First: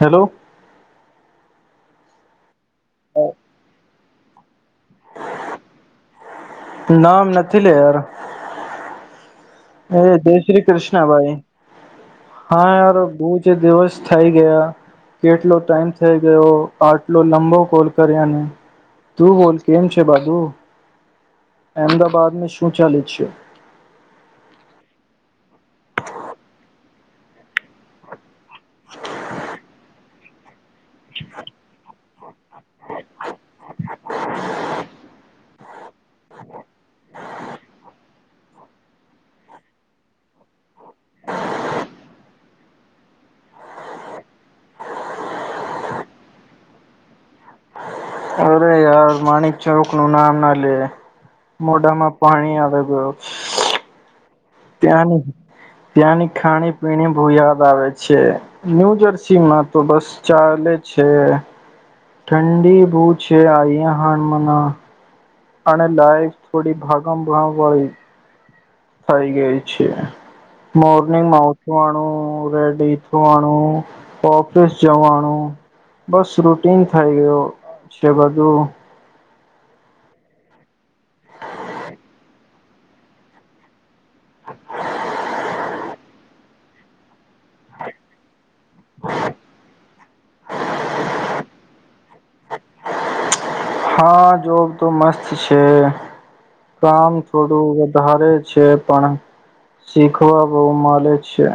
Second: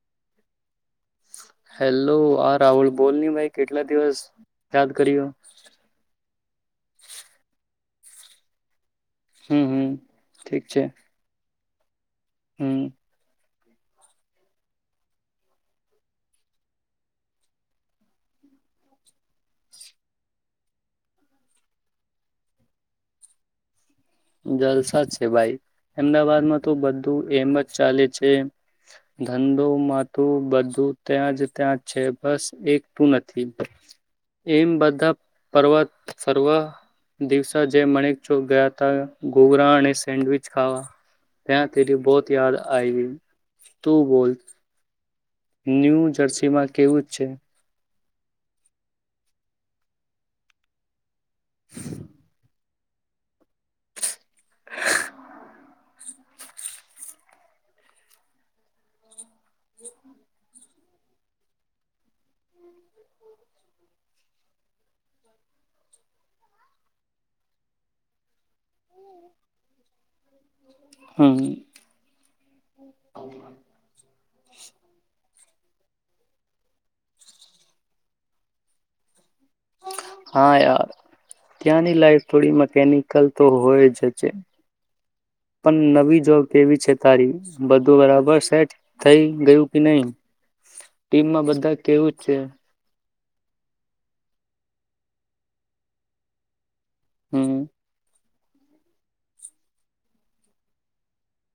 Hello hello આર રાહુલ બોલની ભાઈ કેટલા દિવસ યાદ કર્યો નામ નથી લે યાર હમ હમ હેલો જય ઠીક શ્રી છે કૃષ્ણભાઈ હમ હા યાર બુજ દિવસ થઈ ગયા કેટલો ટાઈમ થઈ ગયો આટલો લંબો કોલ કર્યા ને તું બોલ કેમ છે બાબુ અમદાબાદને શું ચાલે છે જલસા છે ભાઈ અમદાવાદમાં તો બધું એમ જ ચાલે છે ધંધો મા તું બ તું ત્યાં જ ત્યાં છે બસ એક તું નથી એમ બધા પર્વત સર્વ દિવસે જે મણિક ચોક ગયા ગોગરા અને સેન્ડવિચ ખાવા ત્યા તેરી બોત યાદ આઈ ગ તું બોલ ન્યૂ જર્સીમાં કેવું જ છે અરે યાર માણિક ચોક નું નામ ના લેે મોઢામાં પાણી આવે હ ત્યાંની ત્યાંની ખાણી પીણી બહ યાદ આવે છે ન્યુ જર્સીમાં તો બસ ચાલે છે ઠંડી બ છે અ હમના અને લાઈફ થોડી ભાગ ભ વાળી થઈ ગઈ છે હમ મોર્નિંગમાં ઉઠવાનુંું રેડી થવાનુંું ઓફિસ જવાનું બસ રુટીન થઇ ગયો છે બધું હાાર ત્યાંની લાઈફ થોડી મ નિકલ તો હોય જ પણ નવી જોબ કેવી છે તારી બધું બરાબર સે થઈ ગયું નહી ટીમમાં બધા કેવું જ છે હા જોબ તો મસ્ત છે કામ હમ થોડું વધારે છે છે પણ શીખવા બહ મળે છે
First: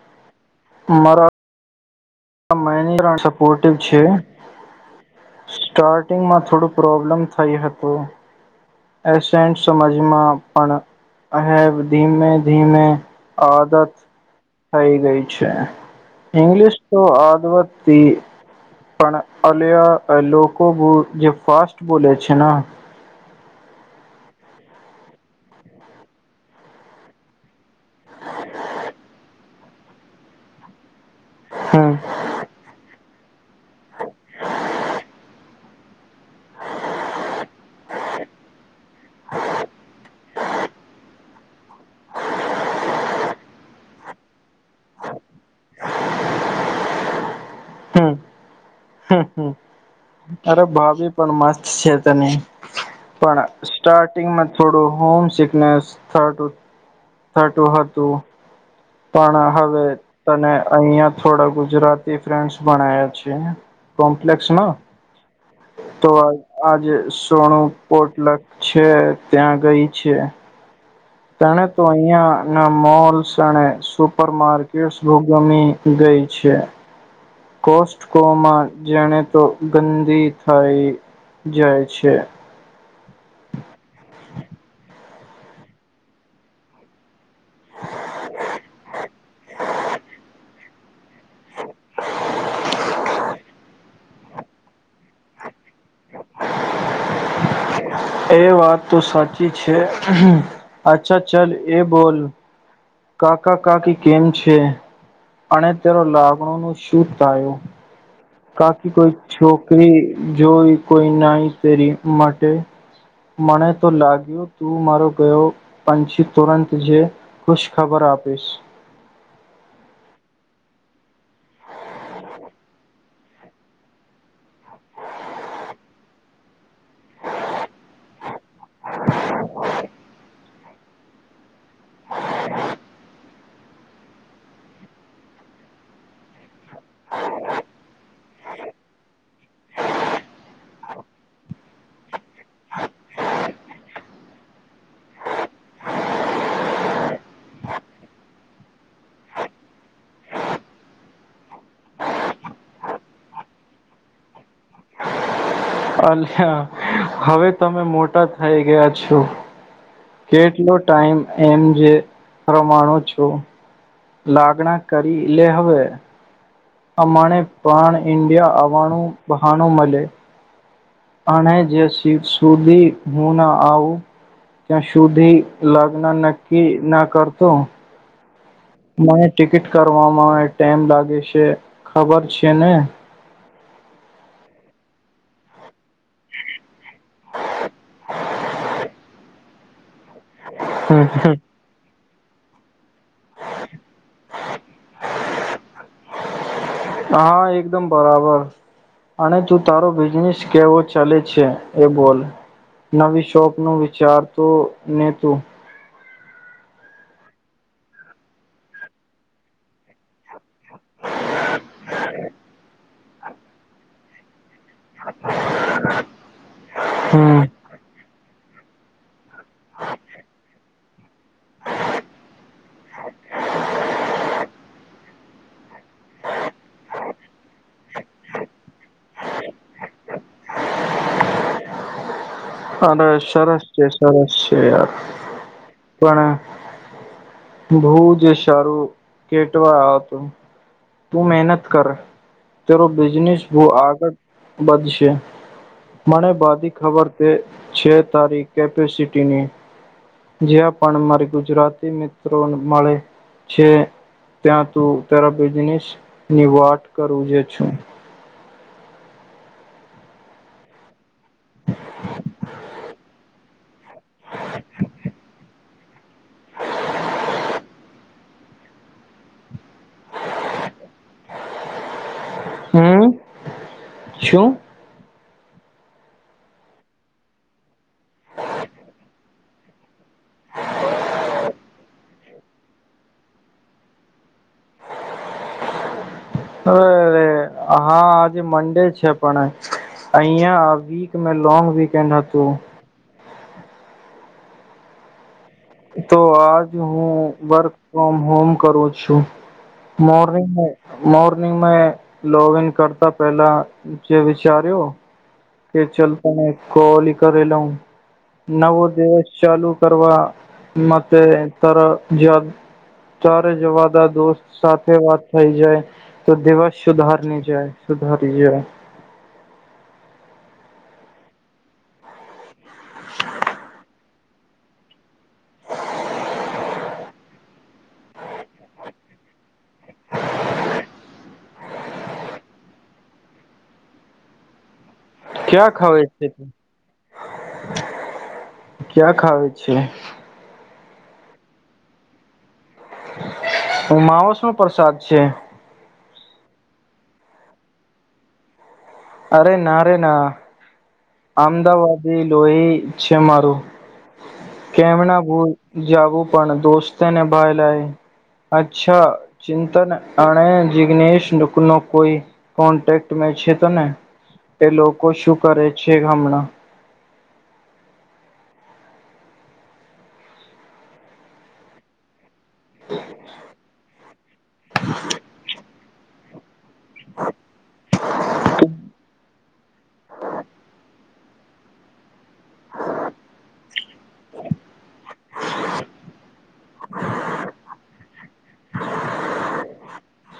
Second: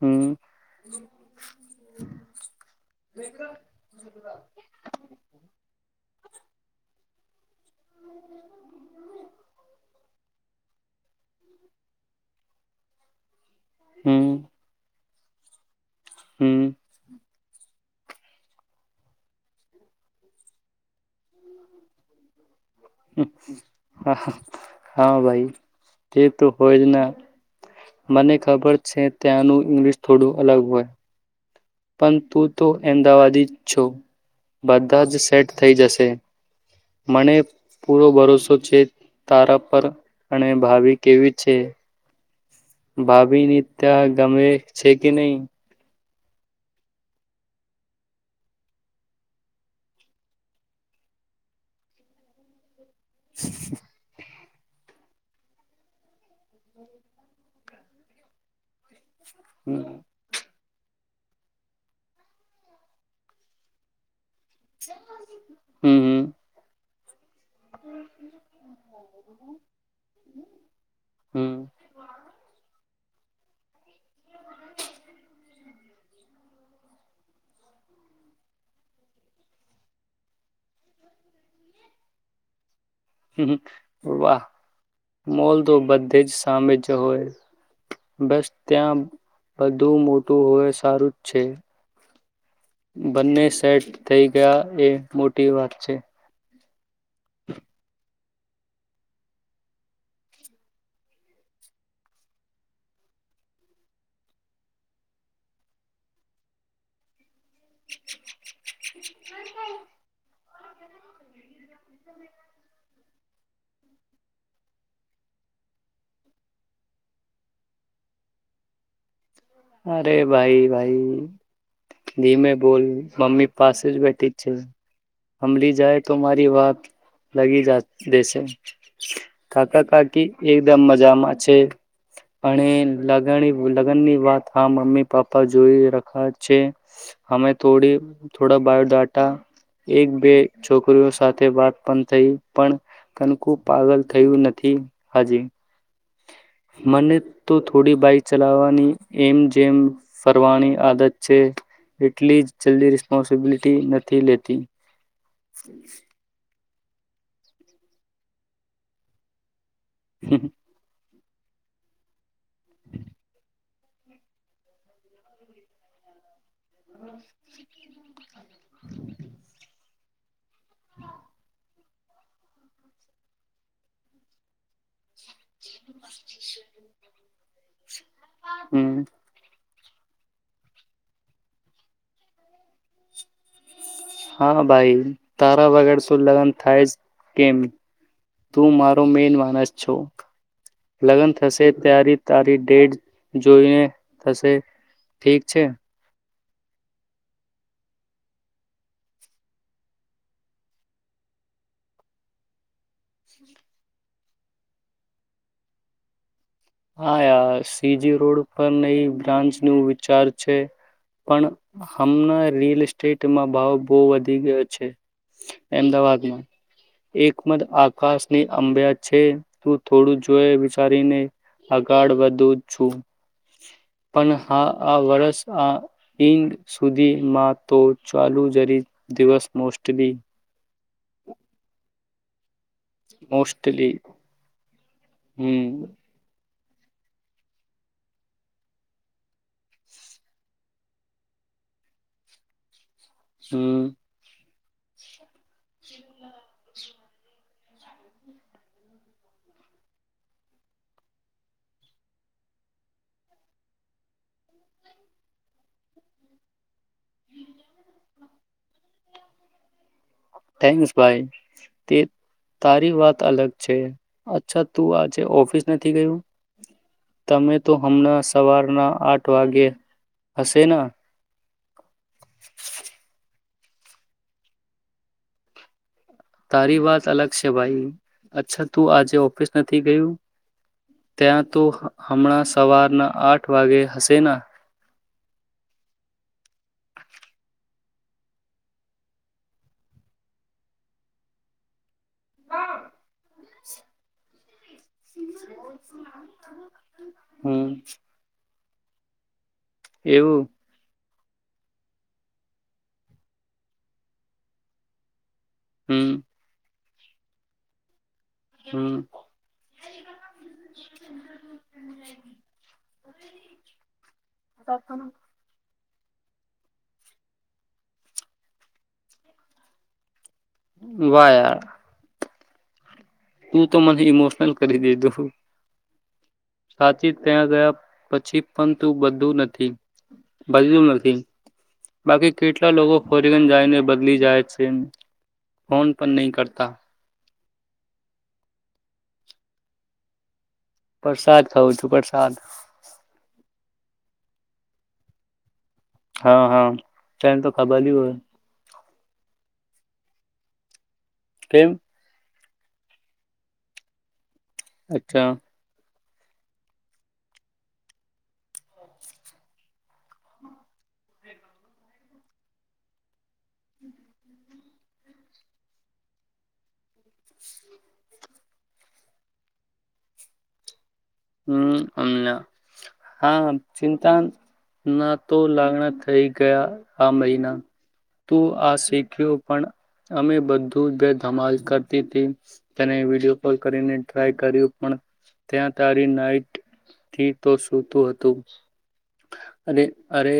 હમ હમ આ મે સપોર્ટિવ છે સ્ટાર્ટ થોડું પ્રોબ્લેમ થઈ હતું. એન્ટ સમજમાં પણહેબ ધીમે ધીમે આદત હમ થઈ ગઈ. અચ્ છે. ઇંગ્લિશ હમ આદમતી પણ અલયા લોકો બુ જે ફાસ્ટ બોલે છે ને હા હા ભાઈ તે તો હોય જ ના મને ખબર છે. ત્યાનું ઇંગ્લિશ થોડું અલગ હોય હમ પણ તું તો અમદાવાદ પ છો બધા જ સેટ થઈ જશે મને પૂરો ભરોસો છે તારા પર અને ભાભિ કેવી છે ભાભી ની ત્યાં ગમે છે કે નહી હમ હમ હમ અરે ભાભી પણ મસ્ત છે તને પણ સ્ટાર્ટિંગ મ થોડું હોમ સિકનેસ થ થતું હતું પણ હવે હમ તને અહિયાં થોડા ગુજરાતી ફ્રેન્ડ્સ ભણયા છે લક્ષ્મ તો હમ આજ સોણું પોટલક છે ત્યાં ગઈ છે હમ તણે તો અહિયાં ના મોલ શણે સુપરમાર્કેટ્સ ભૂગમી ગઈ છે કોસ્ટકોમાં જાણે તો ગંદી થઇ જાય છે હ વાહ મોલ તો બધે જ સામે જ હોય બસ ત્યાં બધું મોટું હોય સારું જ છે બંને સેટ થઈ ગયા એ મોટી વાત છે એ વાત તો સાચી છે અચ્છા ચલ એ બોલ કાકા કાકી કેમ છે અને તેરો લાગણ નું શું થાયું કાકી કોઈ છોકરી જોઈ કોઈ નઈ તેરી માટે મને તો લાગ્યું તું મારો ગયો પંછી તુરંત છે ખુશ ખબર આપીશ અરે ભાઈ ભાઈ ધીમે બોલ મમ્મી પાસે જ બેઠી જ છે હમલીી જાય તો મારી વાત લગી જ દેશે કાકા કાકીકી એકદમ મજામાં છે અને લગન લગ્ન ની વાત હા મમ્મી પાપ્પા જોઈ રખા છે અમે થોડી થોડા બાયોડાાટા એક બે છોકરીઓ સાથે વાત પણ થઈ પણ કનકું પાગલ થયું નથી હાજી મને તો થોડી બાઈક ચલાવવાની એમ જેમ ફરવાની આદત છે એટલી જ જલ્દી રિસ્પોન્સિબિલિટી નથી લેતી અલ્હા હવે તમે મોટા થઇ ગયા છો કેટલો ટાઈમ એમ જે પ્રમાણુ છો લાગણા કરી એટલે હવે અમાણે પ્રણ ઇન્ડિયા આવવાનું બહાનુંું મળે અણ જ શિવ સુુધી હો ના આવ ત્યાં શ સુધી લગ્ન નક્કી ના કરતો હમ મને ટિકિટ કરવામાં એ ટાઈમ લાગે છે ખબર છે ને હા ભાઈ તારા વગર શું લગ્ન થાય જ કેમ તું મારો મેન માણસ છું હમ લગ્ન થશે ત્યારે તારી ડેટ જોઈને થશે ઠીક છે હા એકદમ બરાબર અને તું તારો બિઝનેસ કેવો ચાલે છે એ બોલ નવી શોપ નું વિચારતો ને તું હા યાર શ્રીજી રોડ ઉપર નવી બ્રાન્ચનું વિચાર છે પણ હમણાં રીલ [unintelligible] ભાવ બહુ વધી ગયો છે અમદાવાદમાં હમ એકમદ આકાશ ની અંબ્યા છે તું થોડું જોઈ વિચારીને આગળ વધુ છું પણ હા આ વર્ષ આ [unintelligible] સુધીમાં તો ચાલુ જરી દિવસ મોસ્ટલી અરે સરસ છે મોસ્ટલી સરસ છે યાર હમ પણે ભહુજ સારું કેટવા [unintelligible] હતો તું મહેનત કર જરુ બિજનેસ બહુ હમ આગળ વધશે મને બધી ખબર તે છે તારી કેપેસિટીની જ્યાં પણ મારી ગુજરાતી મિત્રોને મળે છે ત્યાં તું તરા બિઝનેસ ની વાત કરું જે છે થેન્કસ [unintelligible] તારી વાત અલગ છે અચ્છા તું આજે ઓફિસ નથી ગયું તમે તો હમણાં સવારના આઠ વાગે હશેના હમ શું. તારી વાત અલગ છે ભાઈ અચ્છા તું આજે ઓફિસ નથી ગયું ત્યાં તો હમણાં સવારના આઠ વાગે હશે ના અરે હા આજે મન્ડે છે પણ અહીંયા વીક મે લોંગ વીકેન્ડ હતું તો આજ હું હમ વર્ક ફ્રોમ હોમ કરું છું એવું મોર્નિંગ [unintelligible] મોર્નિંગં મે લોગઈન કરતા પેલા જે વિચાર્યો કે હમ [unintelligible] કોલી કરી લઉ નવો હમ દિવસ ચાલુ કરવા માટે તરા જેવા [unintelligible] દોસ્ત સાથે વાત થઈ જાય તો દિવસ સુધારની જાય સુધારી જાય વા યાર તું તો મને ઇમોશનલ કરી દીધું સાચી ત્યાં ગયા પછી પણ તું બધું નથી બલું નથી બાકી કેટલા લોકો ફોરીગન જાયને બદલી જાય છે ક્યા ફોન ખાવે પણ છે નહીં કરતા ક્યા ખાવ છે પરસાદ ખઉં છું પરસાદ અમાવસ નો પ્રસાદ છે હા હા તને તો ખબરલી હોય અરે ના અરે ના કેમ અમદાવાદી લોહી છે મારું કેમના અચ્છા બોલ જાવું પણ દોસ્તને ભાઈ લાય અચ્છા ચિંતન અને જિગ્નેનેશ લોકો નો કોઈ કોન્ટેક્ટ મે છે તો ને એ લોકો શું કરે [unintelligible] હમણા હમ અમ હા ચિંતના તો લાગણા થઈ ગયા આ મહિના તું આ શીખ્યું પણ અમે બધું બે ધમાલ કરતી તેને વિડીયો કોલ કરીને ટ્રાય કર્યું પણ ત્યા તારી નાઈટ થી તો સૂતું હતું અરે અરે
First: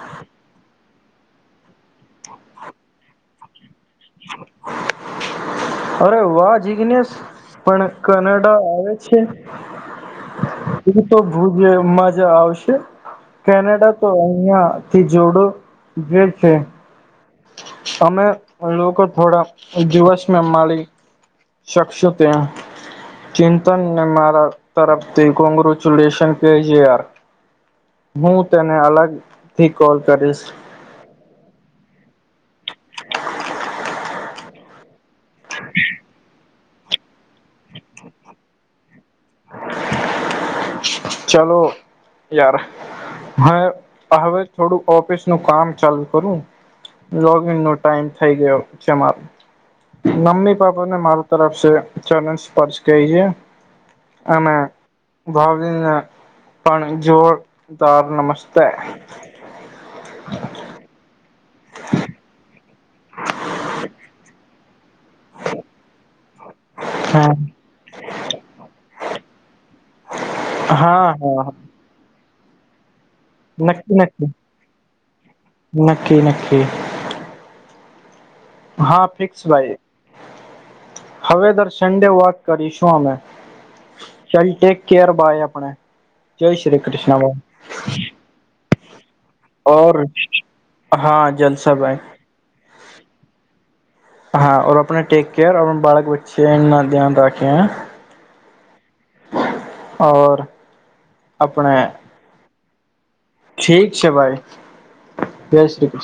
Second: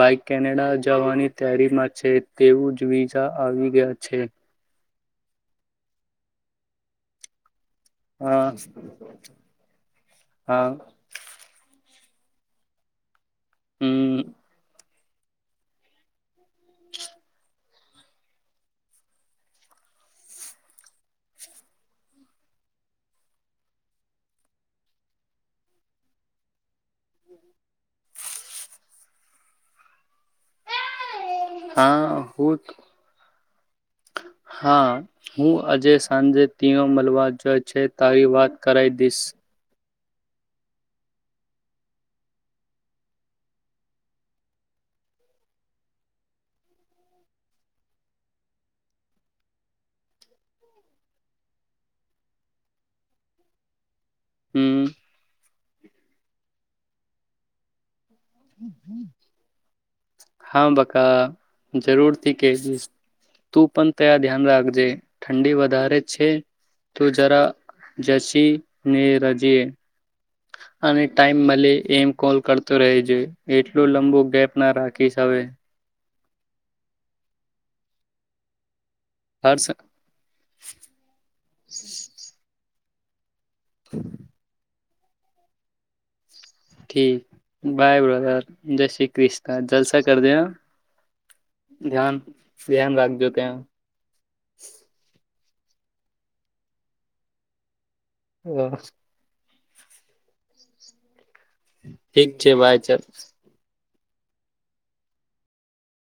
ભાઈક કેનેડા જવાની તૈયારીમાં છે તેવું જ વિઝા આવી ગયા છે અરે વાહ જીગ્નેનેશ પણ હા કનાડા આવે છે હા એ તો ભુજમાં જ આવશે કેનેડા તો હમ અહીયા થી જોડો જે છે અમે લોકો થોડા દિવસમાં મળી શકશો ત્યા ચિંતનને મારા તરફથી કોંગ્રચ્યુલેશન કેજે [inaudible] હું તેને અલગ થી કોલ કરીશ હા હું તો [inaudible] હા હું આજે સાંજે તીનો મલબ જે છે તારી વાત કરાય. દીસ ચલો યાર હ હવે થોડું ઓફિસ નું કામ ચાલુ કરુંન નો ટાઈમ થઈ ગયો છે મમ્મી પાપાને માર તરફ ચરન સ્પર્શ છે. અને હમ ભાવે પણ જોરદાર. નમસ્તે હા બકા. જરૂરથી કે [unintelligible] તું પણ તયા ધ્યાન રા જે ઠંડી વધારે જ છે. તો હા જરા જસી. નેરાજીએ. અને હા ટાઈમ હા મલે એમ કોલ કરતો રેહજે. એટલું નક્કી લંબુ નક્કી ગેપના રાખીશ હવે. નક્કી નક્કી. હા, ફિક્સ હર્ષ ભાઈ હવે દર સન્ડે વા કરીશું અમે. ચલ ઠીક કેરબાાય આપણે. જય શ્રી કૃષ્ણભાઈ. જે શી ક ક્રિષ્ણા જલસા કરજે હા હા જલસા ભાઈ ધ્યાન ધ્યાન રાખજો ત્યાં. ક્યા બાળક વચ્ચે ધ્યાન રાખે હ. [unintelligible] ઓર. આપણે ઠીક છે ભાઈ. [unintelligible] ઠીક છે ભાઈ, જય શ્રી કૃષ્ણ.